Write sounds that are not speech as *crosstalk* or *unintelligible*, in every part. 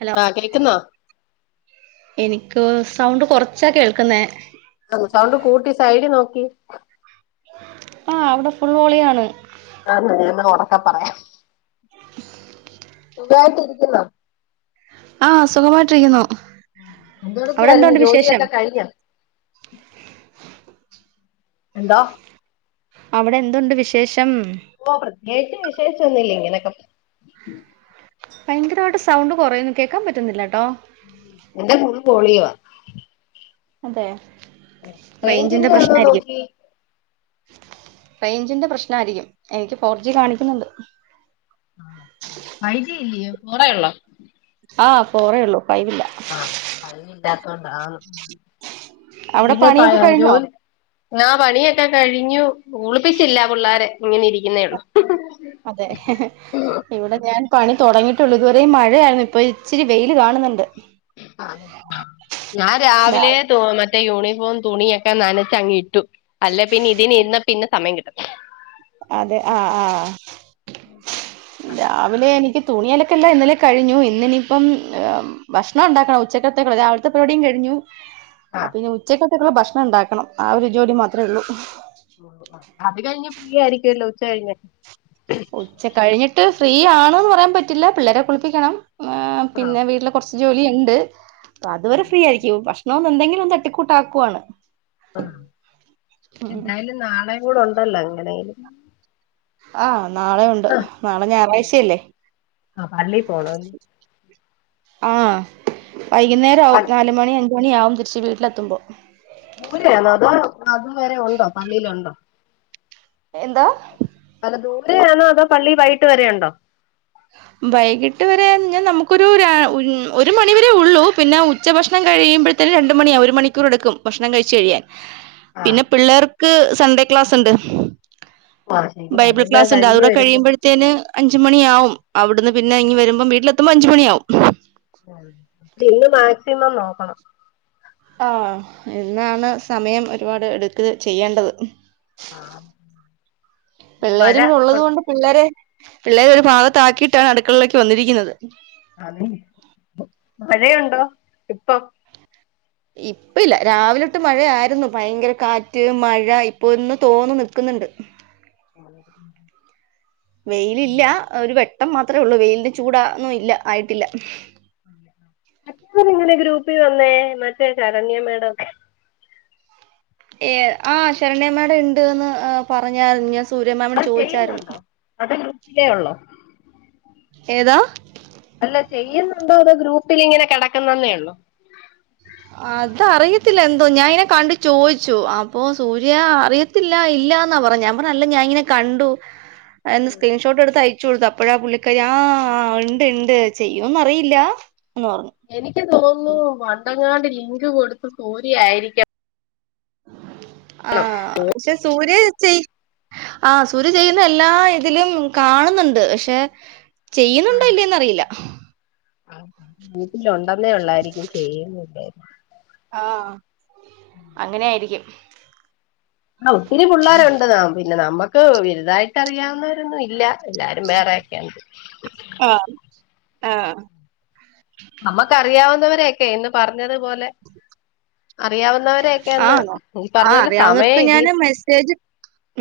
Hello ആഹ് കേക്കുന്നോ എനിക്ക് സൗണ്ട് കൊറച്ചാ കേൾക്കുന്നേ ആഹ് സൗണ്ട് കൂട്ടി സൈഡി നോക്കി ആ ഔടെ ഫുൾ വോളിയാണ് ആ ഹ് ന്നാ ഞാന്ഒറക്കെ പറയാ സുഖായിട്ടിരികുന്നോ ആഹ് സുഖമായിട്ടിരിക്കുന്നു അവിടെ എന്തോടുക്കാരുന്നു എന്തുണ്ട് വിശേഷം ജോലിഒക്കെകഴിഞ്ഞ എന്തൊ അവിടെഎന്തുണ്ട് വിശേഷം ഓ പ്രത്യേകിച്ച് വിശേശൊന്നില്ല ഇങ്ങനൊക്കെ ഭയങ്കരായിട്ട് സൗണ്ട് കൊറയുന്നു കേൾക്കാൻ പറ്റുന്നില്ലട്ടോ എന്റെ ഫുൾ വൊളീ യൊ അതെ റേയ്ഞ്ചിന്റെ റേഞ്ചിന്റെ ആന്നോ പ്രശ്നായിരിക്കും നോക്കി റേയ്ഞ്ചിന്റെ പ്രശ്നായിരിക്കും എനിക്ക് ഫോർജികാണിക്കുന്നുണ്ട് ഫൈജിഇല്ല്യോഫോറെഒള്ളോ ആഹ് ഫോറേഒള്ളൂ ഫൈവില്ല ആഹ് ഫൈവ് ല്ലാത്തൊണ്ടാന്ന് അവിടെ പിന്നെ പണിയൊക്കെ കഴിഞ്ഞോ പായജോലി ങ്ങാ പണിയൊക്കെ കഴിഞ്ഞു കുളിപ്പിച്ചില്ല പിള്ളാര ഇങ്ങനെ ഇരിക്കുന്നേ ഒള്ളു അതെ ഇവിടെ ഞാൻ പണി തുടങ്ങിയിട്ടുള്ളു ഇതുവര മഴയായിരുന്നു ഇപ്പൊ ഇച്ചിരി വെയിൽ കാണുന്നുണ്ട് ആ ഹ്ഞാൻ രാവിലെ തു മറ്റേ യൂണിഫോം തുണിയൊക്കെ നനച്ച അങ്ങ് ഇട്ടു അല്ലേ പിന്നെ ഇതിന് ഇരന്ന പിന്നെ സമയം കിട്ടത്തില്ല അതെ ആഹ് ആഹ് ആ രാവിലെ എനിക്ക് തുണി അലക്കെല്ലാം ഇന്നലെ കഴിഞ്ഞു ഇന്നി ഇനിപ്പം ഭക്ഷണം ഉണ്ടാക്കണം ഉച്ചക്കത്തേക്കുള്ള രാവില്ത്തെ പരിപാടിം കഴിഞ്ഞു ആ അപ്പം ഇനി ഉച്ചക്കത്തേക്കുള്ള ഭക്ഷണം ഉണ്ടാക്കണം ആ ഒരു ജോഡി മാത്രമേ ഒള്ളൂ അത് കഴിഞ്ഞ് ഫ്രീ ആയിരിക്കല്ലോ ഉച്ച കഴിഞ്ഞ് ഉച്ച കഴിഞ്ഞിട്ട് ഫ്രീ ആണ്ന്ന് പറയാൻ പറ്റില്ല പിള്ളേരെ കുളിപ്പിക്കണം ആ പിന്നെ വീട്ടിലെ കുറച്ച്ജോലി ഉണ്ട് അപ്പ ആ, അതുവരെ ഫ്രീ ആയിരിക്കും ഭക്ഷണ എന്തെങ്കിലും ഒന്ന് തട്ടിക്കൂട്ടാക്കുവാണ് ആഹ് എന്തായാലും നാളെ കൂടെ ഉണ്ടല്ലോ എങ്ങനെയാലും ആഹ് നാളെ ഉണ്ട് നാളെ ഉം. ഞായറാഴ്ച്ചയല്ലേ ആ, പള്ളി പോണമല്ലോ ആഹ് വൈകുന്നേര ആവും നാലുമണി അ ഞ്ച് മണിയാവും തിരിച്ച് വീട്ടിലെത്തുമ്പം ദൂര അത് അതുവരെ ഉണ്ടോ അതുവരെ ഉണ്ടോ പള്ളിയിലുണ്ടോ എന്താ അല്ല ദൂര ആണോ അതോ പള്ളി വൈകിട്ട് വരെണ്ടോ വൈകിട്ട് വരെ ഞ്ഞ നമുക്കൊരു ഒരു മണിവരെ ഒള്ളൂ പിന്നെ ഉച്ചഭക്ഷണം കഴിയുമ്പഴ ത്തേനും രണ്ട് മണി ഒരു മണിക്കൂർ എടുക്കും ഭക്ഷണം കഴിച്ച്കഴിയാൻ ആ പിന്നെ പിള്ളേർക്ക് സൺഡേ ക്ലാസ് ണ്ട് ആ ശരി ബൈബിൾ അതെല്ലാം ക്ലാസ് ണ്ട് കഴിഞ്ഞു അതുകൂടെ വരുമ്പോ കഴിയുമ്പഴ ത്തേന് അഞ്ച് മണിയാവും അവിടുന്ന് പിന്നെ ഇങ്ങി വരുമ്പോം വീട്ടിലെത്തുമ്പം അഞ്ച്മണിയാവും ഇന്ന് മാക്സിമം നോക്കണം ആ എന്നാണ് സമയം ഒരുപാട് എടുക്ക ചെയ്യേണ്ടത്. ആ, മഴ പിെള്ളേരും കൂ ഉള്ളത് ഉണ്ട്. കൊൊണ്ട്. പിള്ളേരെ പിള്ളേ ഒരു ഭാഗത്ത ആാക്കിയിട്ടാണ് അടുക്കളയിലേക്ക് വന്നിരിക്കുന്നത്. അതെ മഴയുണ്ടോ ഇപ്പൊ. ഇപ്പ ഇല്ല രാവില ഇട്ട് മഴ ആായിരുന്നു ഭയങ്കര കാറ്റ് മഴ ഇപ്പൊ ഇന്ന് തോന്നു നിൽക്കുന്നുണ്ട്. *inaudible* വെയിലില്ല ഒരു വെട്ടം മാത്രമേ ഉള്ളൂ വെയിലിന്റെ ചൂടൊന്നും ഇല്ല ആയിട്ടില്ല. *inaudible* മറ്റവർങ്ങനെ ഗ്രൂപ്പിൽ വന്നേ മറ്റേ ശരണ്യ മേഡം. ഏ ആ ശരണയമ്മയുടെ ഉണ്ട്ന്ന് പറഞ്ഞഞ്ഞ അത് ചെയ്യുന്നുണ്ടോ അത് ൃട്ടികേ ഉള്ളൂ. ഏതാ. അല്ല ചെയ്യുന്നുണ്ടോ അതോ ഗ്രൂപ്പിൽിങ്ങനെ കിടക്കുന്നതന്നേ ഉള്ളോ. അത അറിയത്തില്ല എന്തോ ഞാനെ കണ്ട ചോദിച്ചു അപ്പോൊ സൂര്യ അറിയ ല്ല ഇല്ലാന്നാ പറ ഞാ പറല്ല ഞാ ഇങ്ങനെ കണ്ടു എന്ന് ഉം സ്ക്രീൻഷോട്ട് എടുത്ത്യ ച്ച കൊടുത്ത അപ്പഴാ പുള്ളിക്കാരി ആ ഉണ്ട് ഉണ്ട് ചെയ്യുംന്ന് അറിയില്ല എന്ന് പറഞ്ഞു. എനിക്ക് തോന്നുന്നു വണ്ടങ്ങാട് ലിങ്ക് കൊടുത്ത സൂരിയായിരിക്കാം. ആഹ പക്ഷെ സൂര്യ ചച്ച ആഹ സൂര്യ ചെയ്യുന്ന എല്ലാ ഇതിലും കാണുന്നുണ്ട് പക്ഷെ ചെയ്യുന്നുണ്ടോ ഇല്ലേന്ന്റിയില്ല. ആ വീട്ടിൽ ഉണ്ടെന്നേ ഉള്ളായിരിക്കും ചെയ്യുന്നായിരിക്കും. ആഹ അങ്ങനെയിരിക്കും. ആ ഒത്തിരി പിള്ളേരുണ്ട് ന പിന്നെ നമ്മുക്ക് വലുതായിട്ട് അറിയാവുന്നവരൊന്നും ഇല്ല. എല്ലാരും വേറെയക്കെയണ്ട്. ആഹ ആഹ നമ്മുക്കറിയാവുന്നവരൊക്കെ ഇന്ന് പറഞ്ഞതുപോലെ. അറിയാവുന്നവരൊക്കെയന്ന് ഈ പറഞ്ഞലെ സമയം ഇതി മെസജ്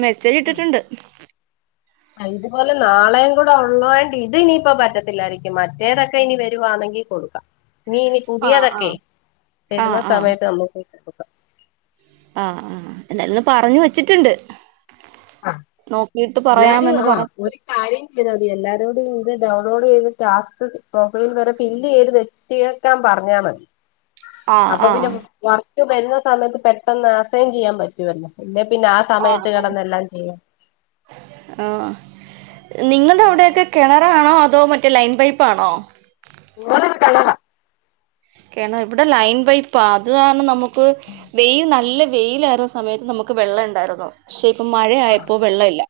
മെസ്സേജ് ഇട്ടിട്ടുണ്ട്. ഇതുപോലെ നാളെയും കൂടെ ഉള്ളത്ഇത് ഇനിയിപ്പോ പറ്റത്തില്ലായിരിക്കും മറ്റേതൊക്കെ ഇനി വരുവാണെങ്കിൽ കൊടുക്കാം. നീ ഇനി ആഹ് പുതിയതൊക്കെ ആഹ് ആഹ് വരുന്ന ആഹ് സമയത്ത്! ! ആഹ് ആ എന്നാലന്ന് പറഞ്ഞു വെച്ചിട്ടുണ്ട്. ആഹ് നോക്കിട്ട് എല്ലാരും പറയാമന്ന് പറ ആഹ് ഒരു കാര്യം ചെയ് മതി എല്ലാരോടും ഇത് ഡൗൺലോഡ് ചെയ്തിട്ട് ആപ്പ് പ്രൊഫൈൽ വരെ ഫില്ല് ചെയ്ത്. തീർ ക്കാൻ പറഞ്ഞാ മതി. ആഹ് അപ്പൊ പിന്നെ ആഹ് വർക്ക് വരുന്ന സമയത്ത് പെട്ടെന്ന് അസൈൻ ചെയ്യാൻ പറ്റുവല്ലോ? അല്ലെ പിന്നെ ആ സമയത്ത് കിടന്നെല്ലാം ചെയ്യാം. ആ നിങ്ങുടെ അവിടെയൊക്കെ കിണറാണോ അതോ മറ്റേ ലൈൻ പൈപ്പ്. ആണോ? *unintelligible* കേണ ഇവിടെ ലൈൻ പൈപ്പാ അതാണ് നമുക്ക് വെയിൽ നല്ല വെയില.. സമയത്ത് നമുക്ക് വെള്ളം ഉണ്ടായിരുന്നു പക്ഷെ ഇപ്പൊ മഴയപ്പോ വെള്ള ഇല്ല.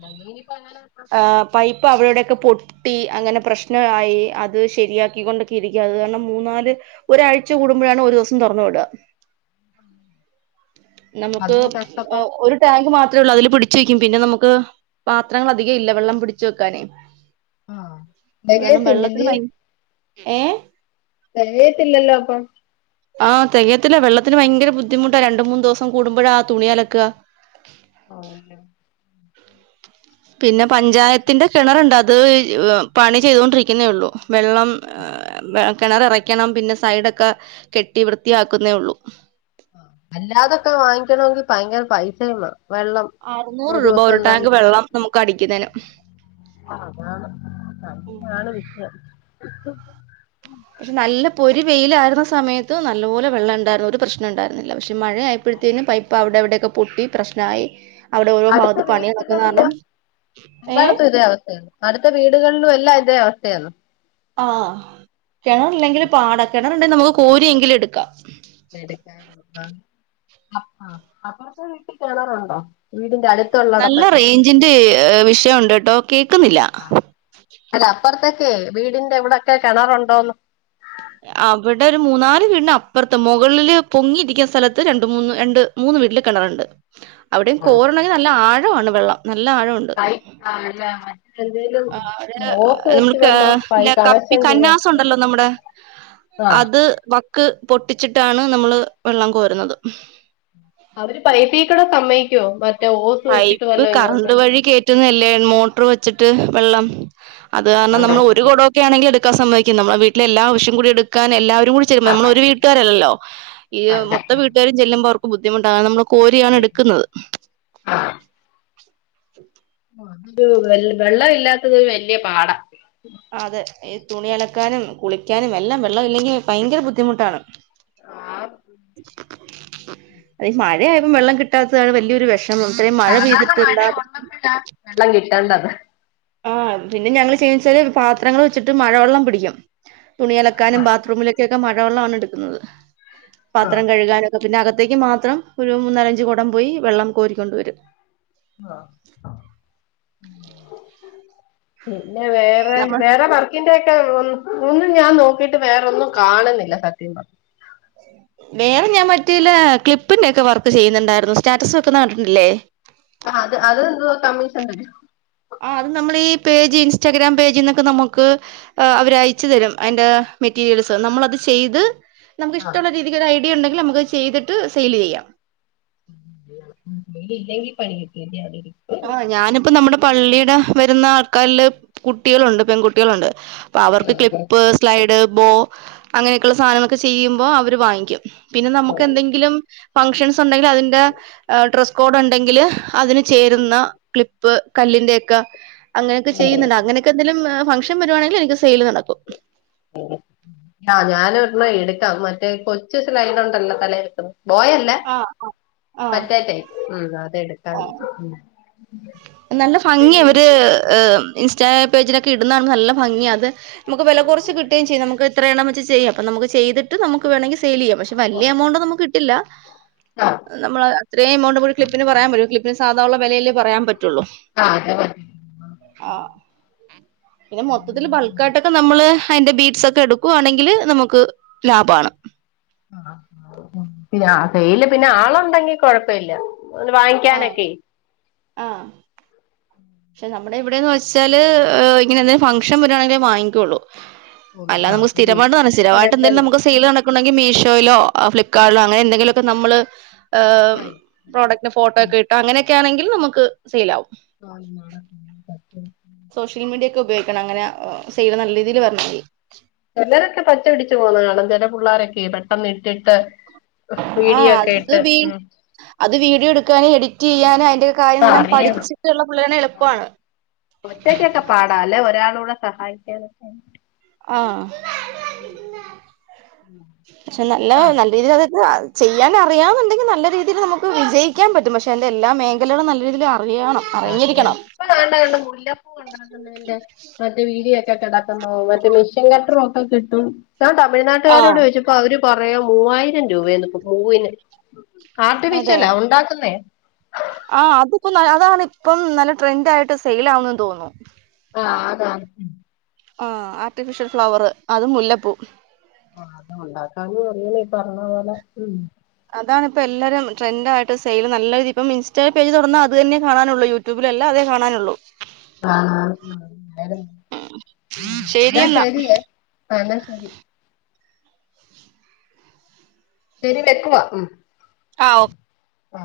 ല്ല നീനിപ്പ അങ്ങനെ. ആ പൈപ്പ് അ അവടെൊക്കെ പൊട്ടി ട്ടി അങ്ങനെ പ്രശ്നയി അത് ശരിയാക്ക കൊണ്ടക്കെ ഇരിക്കുക അത് കാരണം മൂന്നാല് ഒരാഴ്ച കൂടുമ്പോഴാണ് ഒരു ദിവസം തുറന്നു വിട. നമുക്ക് അതിന് കഷ്ടപ്പാ ഒരു ടാങ്ക് മാത്രേ ഉള്ളൂ അതില് പിടിച്ച് വെക്കും പിന്നെ നമുക്ക് പാത്രങ്ങൾ അധികം ഇല്ല വെള്ളം പിടിച് വെക്കാന്. ആഹ് ലും തികയത്തില്ലല്ലേ വെള്ളത്തിന്യ ഏ. കഴയത്തില്ലല്ലോ അപ്പൊ. ആഹ തികയത്തില്ല വെള്ളത്തിന് ഭയങ്കര ബുദ്ധിമുട്ടാ രണ്ട മൂന്ന് ദിവസം കൂടുമ്പോഴാ ആഹ തുണി അലക്ക ആഹ *unintelligible* പിന്നെ അതെന്തോ ചെയ്യും പഞ്ചായത്തിന്റെ കിണറുണ്ട് അത് പണി ചെയ്തുകൊണ്ടിരിക്കുന്നേ ഉള്ളു വെള്ളം കിണർ ഇറക്കണം പിന്നെ സൈഡൊക്കെ കെട്ടി വൃത്തിയാക്കുന്നേ ഉള്ളൂ അല്ലാതൊക്കെ വാങ്ങിക്കണമെങ്കിൽ ഭയങ്കര പൈസ വെള്ളം അറുന്നൂറ് രൂപ ഒരു ദിവസം തന്നെ ടാങ്ക് വെള്ളം നമുക്ക് അടിക്കുന്നന് അതാണ് അങ്ങാണ് വിഷയം പക്ഷെ നല്ല പൊരി വെയിലായിരുന്ന സമയത്ത് നല്ലോലെ വെള്ളം ഉണ്ടായിരുന്നു ഒരു പ്രശ്നം പ്രശ്നം ഉണ്ടായിരുന്നില്ല പക്ഷെ മഴയപ്പോഴത്തേനും പൈപ്പ് അവിടെവിടെയൊക്കെ പൊട്ടി പ്രശ്നമായി അവിടെ ഓരോ അടുത്ത ഭാഗത്ത് പണി വീട്ൽ നടക്കുന്ന ഒന്ന്ല്ല കാരണം ഏ എല്ലായിടത്തും ഇതേ അവസ്ഥയാണ് അടുത്ത വീടുകളിലും എല്ലാം ഇതേ അവസ്ഥയണ് ആഹ കിണറ ഇല്ലെങ്കിൽ പാട കിണർണ്ടെങ്കിൽ നമുക്ക് കോരിയെങ്കിലും എടുക്കാം ! ! അപ്പറത്തെ വീട്ടിൽ കിണാറുണ്ടോ വീടിന്റെ അടുത്ത് നല്ല റേഞ്ചിന്റെ വിഷയണ്ട്ട്ടോ കേൾക്കുന്നില്ല അല്ല അപ്പുറത്തൊക്കെ വീടിന്റെ എവിടൊക്കെ കിണറുണ്ടോന്ന് അവിടെ ഒരു മൂന്നാല് വീടിന് അപ്പുറത്ത് മുകളില് പൊങ്ങിയിരിക്കുന്ന സ്ഥലത്ത് രണ്ട് മൂന്ന് രണ്ട് മൂന്ന് വീട്ടിൽ കിണറുണ്ട് അവിടെയും കോരണ്ങ്കിൽ നല്ല ആഴമാണ് വെള്ളം നല്ല ആഴമുണ്ട് *unintelligible* ആഹ ഓസ് അ വെച്ച് നമ്മക്ക് വല്ലോ പൈ ല്ല കപ്പി കണക്ഷൻ ചെയ്യണം കന്നാസ് ഉണ്ടല്ലോ നമ്മുടെ ആ അത് വക്ക് പൊട്ടിച്ചിട്ടാണ് നമ്മള് വെള്ളം കോരുന്നത് അവര് പൈപ്പക്കൂടെ സമ്മയ്ക്കോ.. പൈപ്പ് കറണ്ട് വഴി കേറ്റി ന്നല്ല്യ മോട്ടർ വെച്ചിട്ട് വെള്ളം അത് കാരണം നമ്മൾ ഒരു കൊട ആങ്കിൽ എടുക്കൻ സംഭവിക്കും നമ്മള് വീട്ലെ എാല്ലേ ആവശ്യം കൂട എടുക്കാൻ എല്ലാ.. കൂ ചെ ആ നമ്മ ഒരു പറ്റത്തില്ല. വീട്ടുകാരല്ലോ ഈ അല്ല മൊത്ത വീട്ടുകാരും ചെല്ലുമ്പോ അവർക്ക് ബുദ്ധിമുട്ട കും കോരിയാണ് ശരി എടുക്കുന്നത് ആ ഓഹ അതൊരു വെള്ളം ഇല്ലാത്തതൊരു വലിയ പാടാ അതെഈ തുണി അലക്കാനും കുളിക്കാനും എല്ലാം വെള്ളം ഇല്ലെങ്കി ഭയങ്കര ബുദ്ധിമുട്ടാണ് അതെ മഴയ്പം വെള്ളം കിട്ടാത്തതാണ് വലിയൊരു വിഷം ഇത്രയും മഴ സാധാരണ മഴ പെയ്തിട്ടന്താ ഉള്ളപ്പോഴാ വെള്ളം കിട്ടണ്ടത് ആഹ പിന്നെ ഞങ്ങള്ൾചെയ്യച്ചാല് പാത്രങ്ങൾ വെച്ചിട്ട് മഴവെള്ളം പിടിക്കും തുണി അലക്കാനും ബാത്റൂമിലൊക്കെക്കെ മഴവെള്ളമാണ് എടുക്കുന്നത് പാത്രം കഴുകാനും പിന്നെ അകത്തേക്ക് മാത്രം ഒരു മൂന്നാലഞ്ചച് കൊടം പോയി വെള്ളം കോരിക്കൊണ്ട വരും ആഹ പിന്നെ വേറെ നമ്മൾ വേറെ വർ ക്കിന്റെ ഒക്കെ ഒന്നും ഞാൻ നോക്കിയിട്ട് വേറൊന്നും കാണുന്നില്ല സത്യം പറ വേറെ ഞാൻ മറ്റേല്ല ക്ലിപ്പിന്റെറെ ഒക്കെ വർക്ക് ചെയ്യുന്നുണ്ടായിരുന്നു സ്റ്റാറ്റസ് വെക്കുന്ന കണ്ടിട്ടില്ലേ ആഹ അത് അതെന്തുവാ കമ്മീഷൻ വരും ആഹ അത് നമ്മൾ ഈ പേജ് ഇൻസ്റ്റാഗ്രാം പേജിൽ നിന്നൊക്കെ നമുക്ക് അവര്യച്ചു തരും അതിന്റെ മെറ്റീരിയൽസ് നമ്മളത് ചെയ്ത് ആ നമുക്ക്ഷ്ടമുള്ള രീതിയില ഒരു ഐഡിയ ഉണ്ടെങ്കിൽ നമുക്ക്ത് ചെയ്തിട്ട് സെയിൽ ചെയ്യാം ഇല്ലെങ്കി പണി കട്ട *unintelligible* ആഹ ഞാനിപ്പ നമ്മുടെ പള്ളിയുടെ വരുന്ന ആൾക്കാരില് കുട്ടികളുണ്ട് പെൺകുട്ടികളുണ്ട് അഹ അവർക്ക് ക്ലിപ്പേ സ്ലൈഡ് ബോ അങ്ങനെയൊക്കെയള്ള സാധനങ്ങളൊക്കെ ചെയ്യുമ്പോ അവര് വാങ്ങിക്കും പിന്നെ നമുക്ക് എന്തെങ്കിലും ഫംഗഷൻസ് ഉണ്ടെങ്കിൽ അതിന്റെ ഡ്രസ്സ് കോഡ് ഉണ്ടെങ്കിൽ അതിന് ചേര് ന്ന ക്ലിപ്പ് കല്ലിന്റെ ഒക്കെ അങ്ങനെയൊക്കെ ചെയ്യുന്നുണ്ട് അങ്ങന എ എന്തങ്കിലും ഫങ്ക്ഷൻ വരുവാണെങ്കിൽ എനിക്ക് സെയിൽ നടക്കും ആ ഞാൻ ഒരെണ്ണം എടുക്കാം മറ്റേ കൊച്ചുസ്ലൈടൊണ്ടല്ലോ തലേലുത്തണെ പോയൽ ട്ലെ ആഹ് ആഹ് മറ്റേതേ ഉം അതെടുക്കാൻ ആഹ് മ് നല്ല ഭംഗിയ അവര് ഹ് ഇൻസ്റ്റാ പേജിലൊക്കെ ഇടുന്നതാണ് നല്ല ഭംഗിയ അത് നമുക്ക് വില കുറച്ച് കിട്ടുകയും ചെയ്യും നമക്ക് ഇത്ര എണ്ണം വെച്ച് ചെയ്യാം അപ്പ നമുക്ക് ചെയ്തി് ട്ട് നമുക്ക് വേണെിങ്കി സെയിലീയ്യാം പക്ഷ വല്ല്യ കൊടുക്കാം എമൗണ്ടൊന്നും കിട്ടില്ല ആ നമ്മള് അത്രയും എമൗണ്ട് കൂടി ക്ലിപ്പിന് പറയാൻ പറ്റൂ ക്ലിപ്പിന് സാധാ ഒള്ള വെലയല്ലേ പറയാൻ പറ്റുള്ളൂ ആ അതെ പോലെ ആ പിന്നെ മൊത്തത്തില് ബൾക്കായിട്ടൊക്കെ നമ്മള് അയിന്റെ ബീറ്റ്സൊക്കെ എടുക്കുവാണെങ്കില് നമുക്ക് ലാഭാണ് പിന്ന ഡെയിലി പിന്നെ ആളൊണ്ടെങ്കി കൊഴപ്പയില്ല ഒന്ന് ആ വാങ്ങിക്കാനൊക്കെ ആ പക്ഷെ നമ്മുടെ ഇവിടെന്ന് വെച്ചാല് ഇങ്ങനെന്തെങ്കിലും ഫംഗ്ഷൻ വരുവാണെങ്കിലേ വാങ്ങിക്കുള്ളൂ ഉള്ളു അല്ലാതെ ആ നമു ശരി സ്ഥിരമായിട്ട് എപ്പഴും സ്ഥിരമായിട്ടെന്തെങ്കിലും വേണ്ടല്ലോ നമുക്ക് സെയിലട ക്കണ്ടെങ്കി മീഷോയിലോ ഫ്ലിപ്കാട്ടിലോ അങ്ങനെ എന്തെിലൊക്കെ നമ്മള്, ഏ പ്രൊഡക്റ്റന്റെ ഫോട്ടോ ഒക്കെ ഇട്ടാ അങ്ങനെയൊക്കെയാണെങ്കിൽ നമുക്ക് സെയിലാവും *unintelligible* സോഷ്യൽ മീഡിയ ഒക്കെ ഉപയോഗിക്കണം അങ്ങനെ സെയില് നല്ല രീതിൽ വരണെങ്കില് ചെലരൊക്കെ പച്ച പിടിച്ചു പോന്നത് കാണാം ചെല പുള്ളാരൊക്കെ പെട്ടെന്ന് ഇട്ടിട്ട് ആ വീഡിയോ ഒക്കെ അത് ഇട്ട് വീ ഉം അത് വീഡിയോ എടുക്കാനും എഡിറ്റീയ്യാനും അതിന്റെ കാര്യങ്ങളെല്ലാം അറിയണം പഠിച്ചിട്ടുള്ള പുള്ളേരാണെങ്കി എളുപ്പാണ് ഒറ്റക്കൊക്കെ പാടാ അല്ലേ ഒരാളൂടെ സഹായിക്കാനൊക്കെ ആ പക്ഷെ നല്ല ആ നല്ല അറിയാം രീതില് അതൊന്ന ചെയ്യാൻ അറിയന്നുണ്ടെങ്കി നല്ല രീതിയില് നമുക്ക് വിജയിക്കാൻ പറ്റും പക്ഷെ എൻ്റെ എല്ലാ മേഖലകളും നല്ല രീതില് അറിയണം അറിയണം അറിഞ്ഞിരിക്കണം ഇപ്പൊ കണ്ട മുല്ലപ്പൂ ഒണ്ടാക്കുന്നതിന്റെ മറ്റ് വീഡിയൊക്കെ കട ട്ടമോ മറ്റ് മിഷ്യൻ കട്ടറും ഒക്കെ കിട്ടും താൻ ആ തമി്നാട്ടുകാരോട് ചോയിച്ച പ്പൊ അവര് പറയാ മൂവായിരം രൂപേന്ന് പൂവിന് ആർട്ടിഫിഷ്യലാ ഒണ്ടാക്കുന്നേ ആ അതുപ്പം ന അതാണിപ്പം നല്ല ട്രെൻഡായിട്ട് സെയിലാവുന്നെന്ന് തോന്നുന്നു ആ അതാണ് ആ ആർട്ടിഫിഷ്യൽ ഫ്ലവറ് അത് മുല്ലപ്പൂ ആ അത് ഒണ്ടാക്കാനും അറിയണം ഈ പറഞ്ഞ പോലെ ഉം അതാണിപ്പ എല്ലാരും ട്രെൻഡായിട്ട് സെയില് നല്ല ഇതിപ്പം ഇൻസ്റ്റപേജ് തൊറന്നാ അതന്നെ കാണാനുള്ളൂ യൂ ട്യൂബിലെല്ലാ അതേ കാണാനുള്ളൂ ആ ഉം എന്നാ ശരിയെന്നാ ശരിയേ ആ എന്നാ ശരി ശരി വെക്കുവാ ഉം ആ ഓ ആ